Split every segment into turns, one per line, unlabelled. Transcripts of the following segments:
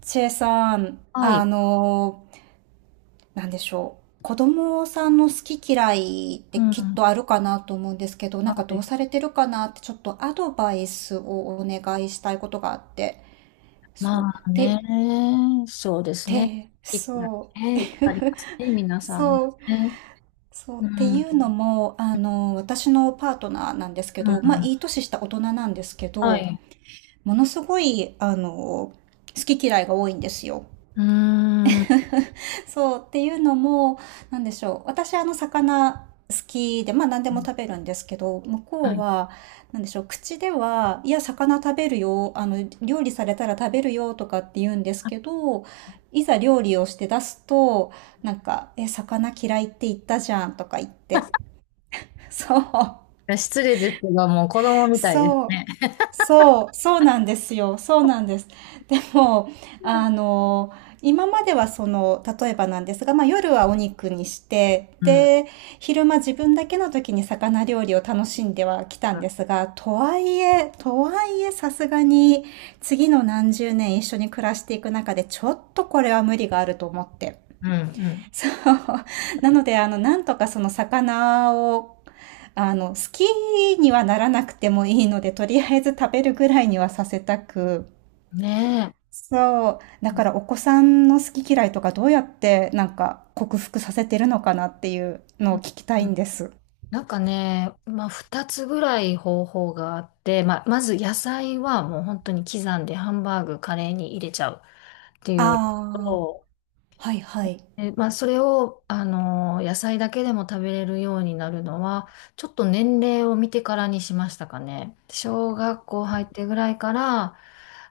チェさん、
はい。
なんでしょう。子供さんの好き嫌いっ
う
てきっ
ん。
とあるかなと思うんですけど、な
は
んかどう
い。
されてるかなってちょっとアドバイスをお願いしたいことがあって。
ま
そう。
あ
で、
ね、そうですね。
で、
いっぱ
そ
い
う。
ね、いっぱいありますね、皆 さん
そう、
ね。
そうっ
う
てい
ん。
うのも、私のパートナーなんですけ
うん。
ど、まあ、いい年した大人なんですけ
は
ど、
い。
ものすごい、好き嫌いが多いんですよ。
うーん。
そうっていうのも、なんでしょう。私魚好きで、まあ何でも食べるんですけど、向
は
こう
い。
は、なんでしょう。口では、いや、魚食べるよ。料理されたら食べるよとかって言うんですけ
い
ど、いざ料理をして出すと、なんか、え、魚嫌いって言ったじゃんとか言って。そう。
や、失礼ですが、もう子供みたいです
そう。
ね。
そう、そうなんですよ。そうなんです。でも、あの、今まではその、例えばなんですが、まあ夜はお肉にして、
うん。うん。
で、昼間自分だけの時に魚料理を楽しんではきたんですが、とはいえさすがに次の何十年一緒に暮らしていく中でちょっとこれは無理があると思って。
うん。
そう。なので、なんとかその魚を、好きにはならなくてもいいので、とりあえず食べるぐらいにはさせたく。
うんねえ。
そう。だ
う
からお子さんの好き嫌いとかどうやってなんか克服させてるのかなっていうのを聞きたい
ん。
んです。
なんかね、まあ、2つぐらい方法があって、まあ、まず野菜はもう本当に刻んでハンバーグ、カレーに入れちゃうってい
あ
うの
あ、
と、
はいはい。
え、まあ、それを、野菜だけでも食べれるようになるのは、ちょっと年齢を見てからにしましたかね。小学校入ってぐらいから、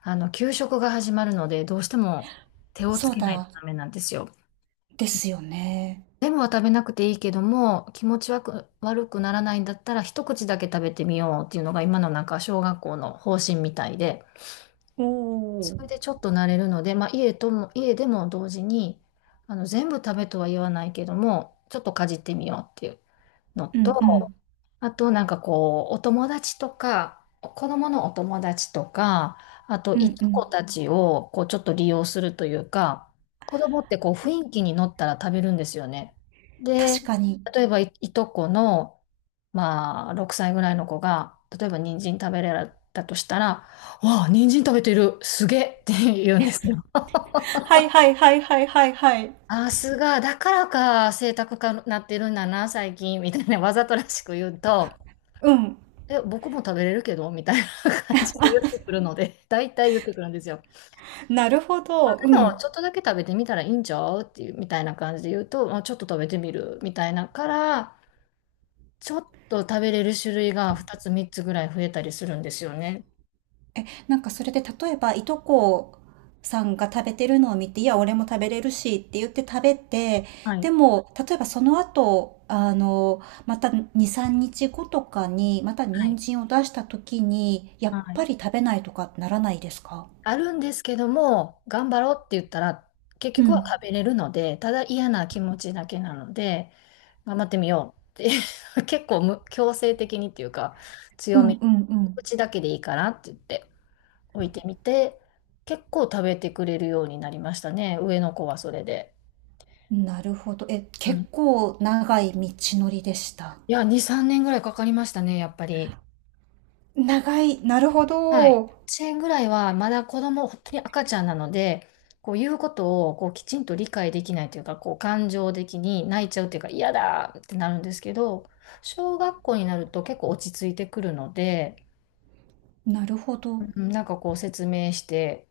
あの、給食が始まるので、どうしても手をつ
そう
けないと
だ。
ダメなんですよ。
ですよね。
全部は食べなくていいけども、気持ち悪くならないんだったら、一口だけ食べてみようっていうのが今のなんか小学校の方針みたいで。
お
そ
お。
れでちょっと慣れるので、まあ、家でも同時に、あの、全部食べとは言わないけども、ちょっとかじってみようっていうの
うんう
と、
ん。
あとなんかこう、お友達とか、子供のお友達とか、あと
う
い
んう
とこ
ん。
たちをこうちょっと利用するというか、子供ってこう雰囲気に乗ったら食べるんですよね。で、
確かに。
例えばいとこの、まあ、6歳ぐらいの子が、例えば人参食べれたとしたら、わあ、人参食べてる、すげえって言うんですよ。
はいはいはいはいはいはい。
あ、だからか、性格かなってるんだな、最近、みたいなわざとらしく言うと、
うん。
え、僕も食べれるけどみたいな感じで言ってくるので、大体言ってくるんですよ。
なるほど。う
でも、
ん。
ちょっとだけ食べてみたらいいんちゃうっていう、みたいな感じで言うと、まあ、ちょっと食べてみるみたいなから、ちょっと食べれる種類が2つ3つぐらい増えたりするんですよね。
え、なんかそれで例えば、いとこさんが食べてるのを見て、いや、俺も食べれるしって言って食べて、
は
で
い。
も、例えばその後、また2、3日後とかに、また
は
人
い。
参を出した時に、やっ
は
ぱ
い、
り食べないとかならないですか？
あるんですけども、頑張ろうって言ったら、結
う
局は
ん。
食べれるので、ただ嫌な気持ちだけなので、頑張ってみようって、 結構、強制的にっていうか、
う
強
ん
めに、
うん
口だけでいいからって言って置いてみて、結構食べてくれるようになりましたね、上の子はそれで。
うん。なるほど。え、
う
結
ん。
構長い道のりでした。
いや、2、3年ぐらいかかりましたね、やっぱり。
長い。なるほ
はい。
ど。
1円ぐらいはまだ子供、本当に赤ちゃんなので、こう言うことをこうきちんと理解できないというか、こう感情的に泣いちゃうというか、嫌だってなるんですけど、小学校になると結構落ち着いてくるので、
なるほ
う
ど。
ん、なんかこう説明して、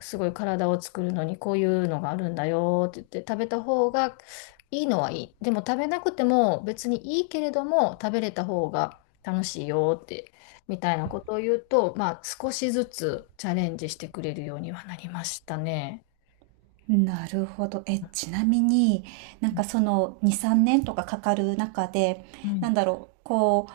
すごい体を作るのにこういうのがあるんだよって言って食べた方がいいのはいい。でも食べなくても別にいいけれども食べれた方が楽しいよってみたいなことを言うと、まあ少しずつチャレンジしてくれるようにはなりましたね。
なるほど。え、ちなみになんかその2、3年とかかかる中で、
は
な
い。
んだろう、こ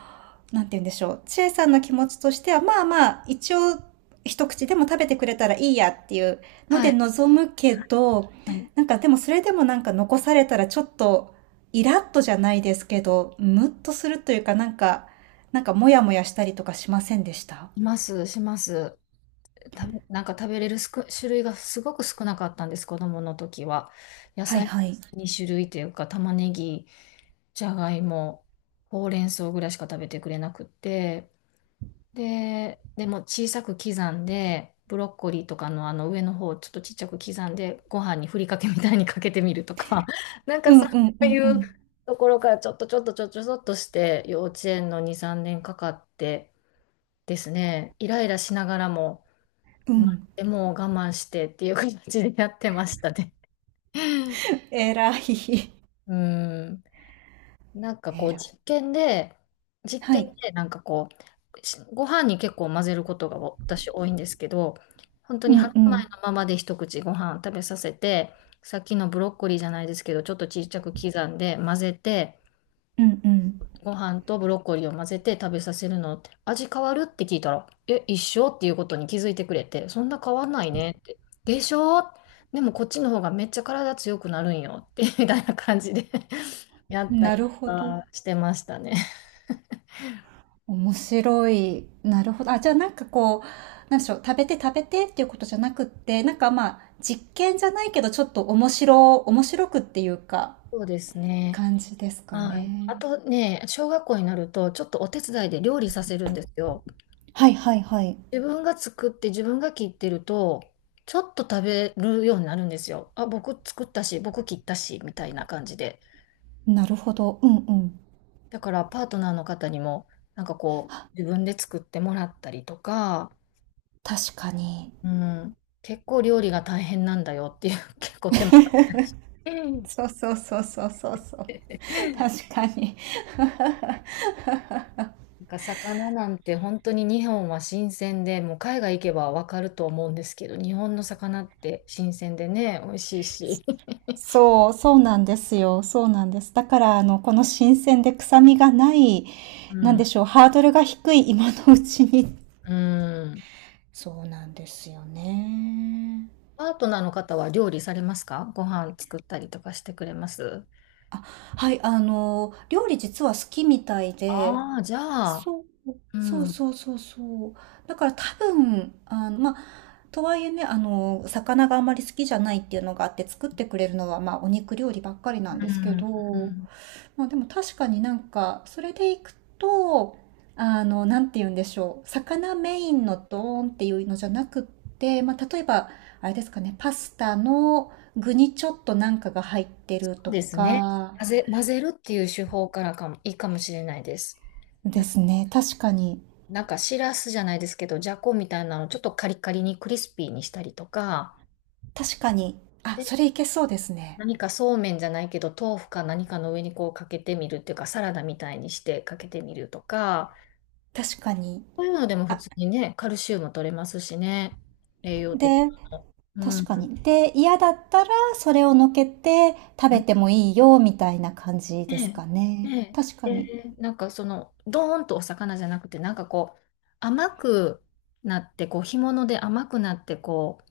う、なんて言うんでしょう。千恵さんの気持ちとしては、まあまあ、一応一口でも食べてくれたらいいやっていうの
は
で
い。
望むけど、
はい、
なんかでもそれでもなんか残されたらちょっとイラッとじゃないですけど、ムッとするというかなんか、なんかモヤモヤしたりとかしませんでした？
います、します。なんか食べれる種類がすごく少なかったんです、子供の時は。野
はい
菜
はい。
2種類というか、玉ねぎ、じゃがいも、ほうれん草ぐらいしか食べてくれなくって、で、でも小さく刻んで、ブロッコリーとかのあの上の方をちょっとちっちゃく刻んで、ご飯にふりかけみたいにかけてみるとか、なんか
うんう
そ
んう
う
ん
い
う
う
ん。
ところからちょっとちょっとちょっとちょっとして、幼稚園の2、3年かかってですね、イライラしながらも、
う
まあ、
ん。
でも我慢してっていう形でやってましたね。
えらい。
うん。なんかこ
え
う
らい。
実験で、実
は
験
い。
でなんかこう、ご飯に結構混ぜることが私多いんですけど、本当
う
に
ん
白
う
米の
ん。
ままで一口ご飯食べさせて、さっきのブロッコリーじゃないですけど、ちょっとちっちゃく刻んで混ぜて、
うんう
ご飯とブロッコリーを混ぜて食べさせるのって、味変わるって聞いたら、え、一緒っていうことに気づいてくれて、そんな変わんないねって。でしょ。でもこっちの方がめっちゃ体強くなるんよって、みたいな感じで やっ
ん。
たり
なる
と
ほど。
かしてましたね。
面白い。なるほど。あ、じゃあなんかこう、なんでしょう。食べて食べてっていうことじゃなくって、なんかまあ、実験じゃないけど、ちょっと面白くっていうか、
そうですね。
感じですか
はい。
ね。
あとね、小学校になると、ちょっとお手伝いで料理させるんですよ。
はいはいはい。
自分が作って自分が切ってると、ちょっと食べるようになるんですよ。あ、僕作ったし、僕切ったし、みたいな感じで。
なるほど。うんうん。
だからパートナーの方にも、なんかこう、自分で作ってもらったりとか、
確かに。
うん、結構料理が大変なんだよっていう、結構手間かかったりして、
そうそうそうそうそうそう。確かに。
なんか魚なんて本当に日本は新鮮で、もう海外行けばわかると思うんですけど、日本の魚って新鮮でね、美味しいし。
そう、そうなんですよ。そうなんです。だから、この新鮮で臭みがない、
う
なんで
ん、
しょう、ハードルが低い今のうちに。
うん。
そうなんですよね。
パートナーの方は料理されますか？ご飯作ったりとかしてくれます？
はい、料理実は好きみたいで、
ああー、じゃあ、
そう、
う
そう
ん、うん、
そうそうそう。だから多分、まあ、とはいえね、魚があまり好きじゃないっていうのがあって作ってくれるのは、まあ、お肉料理ばっかりな
う
んですけ
ん、
ど、まあでも確かになんか、それでいくと、なんて言うんでしょう。魚メインのドーンっていうのじゃなくって、まあ例えば、あれですかね、パスタの具にちょっとなんかが入ってると
ですね。
か、
混ぜるっていう手法からかも、いいかもしれないです。
で
な、
すね。確かに。
なんかしらすじゃないですけど、じゃこみたいなのちょっとカリカリにクリスピーにしたりとか、
確かに。あ、
で、
それいけそうですね。
何かそうめんじゃないけど、豆腐か何かの上にこうかけてみるっていうか、サラダみたいにしてかけてみるとか、
確かに。
そういうのでも普
あ、
通にね、カルシウム取れますしね、栄養的
で、
なの。う
確か
ん。
に。で、嫌だったらそれをのけて食べてもいいよ、みたいな感じ
え
です
え、
か
え
ね。
え、
確か
え
に。
え、なんかその、ドーンとお魚じゃなくて、なんかこう、甘くなって、こう、干物で甘くなって、こう、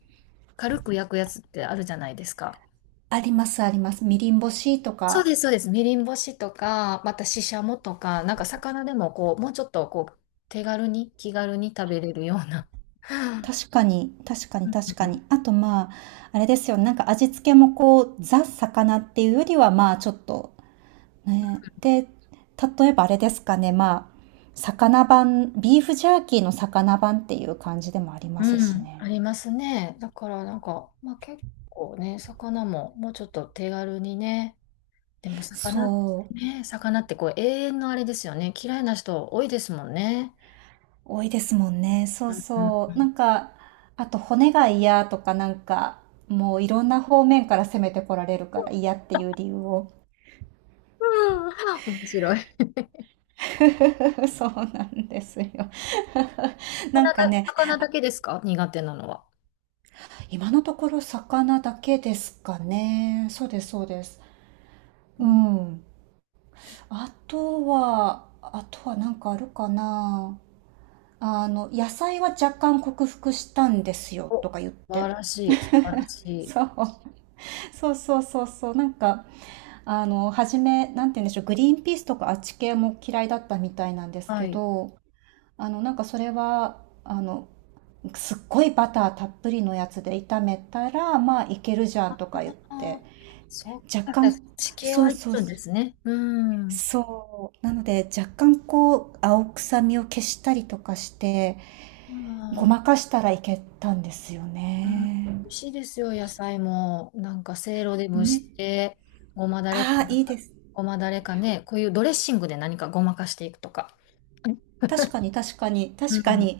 軽く焼くやつってあるじゃないですか。
ありますあります。みりん干しと
そう
か。
です、そうです。みりん干しとか、またししゃもとか、なんか魚でもこう、もうちょっとこう、手軽に、気軽に食べれるような。
確かに、確か
う
に、
ん
確か
うん
に。あと、まあ、あれですよね。なんか味付けもこう、ザ・魚っていうよりは、まあ、ちょっと、ね。で、例えばあれですかね。まあ、魚版、ビーフジャーキーの魚版っていう感じでもあります
う
し
ん、あ
ね。
りますね。だからなんか、まあ、結構ね、魚ももうちょっと手軽にね、でも魚って
そう。
ね、魚ってこう、永遠のあれですよね。嫌いな人多いですもんね。
多いですもんね。そう
うんう
そう。な
ん。
んか、あと骨が嫌とかなんか、もういろんな方面から攻めてこられるから嫌っていう理由を
面白い。
そうなんですよ なんかね、
魚だけですか、苦手なのは？
今のところ魚だけですかね。そうです、そうです。
う
う
ん。
ん。あとはなんかあるかな。野菜は若干克服したんですよ、
お、素
とか言って。
晴らしい、素晴らしい。
そう、そうそうそうそう。なんか、初め、なんて言うんでしょう、グリーンピースとかあっち系も嫌いだったみたいなんです
は
け
い。
ど、なんかそれは、すっごいバターたっぷりのやつで炒めたら、まあいけるじゃんとか言っ
あ
て、
あ、そう
若
か、じゃあ
干、
地形
そ
は
う
いけ
そう
るんで
そう、
すね。うん。
そう、なので若干こう、青臭みを消したりとかして、ご
ああ、
まかしたらいけたんですよ
うん、美
ね。
味しいですよ、野菜も。なんか、せいろで蒸
ね。
して、ごまだれか、
ああ、いいです。
ごまだれかね、こういうドレッシングで何かごまかしていくとか。
確かに確かに
う
確か
ん。
に。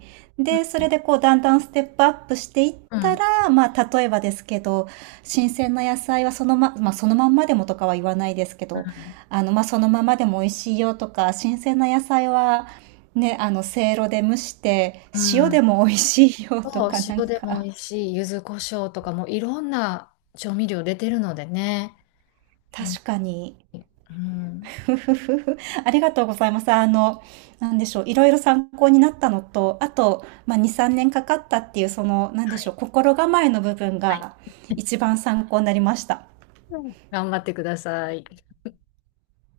う
で、そ
ん。
れでこうだんだんステップアップしていっ
う
た
ん
ら、まあ例えばですけど、新鮮な野菜はまあそのまんまでもとかは言わないですけ
う
ど、
ん。
まあそのままでも美味しいよとか、新鮮な野菜はね、せいろで蒸して
う
塩
ん。
でも美味しいよと
そう、
かなん
塩でも
か、
美味しい、柚子胡椒とかもいろんな調味料出てるのでね。うん。
確かに
うん。
ふふふふ。ありがとうございます。なんでしょう、いろいろ参考になったのと、あと、まあ、2、3年かかったっていう、その、なんで
は
しょう、
い。
心構えの部分
はい。
が一番参考になりました。
うん、頑張ってください。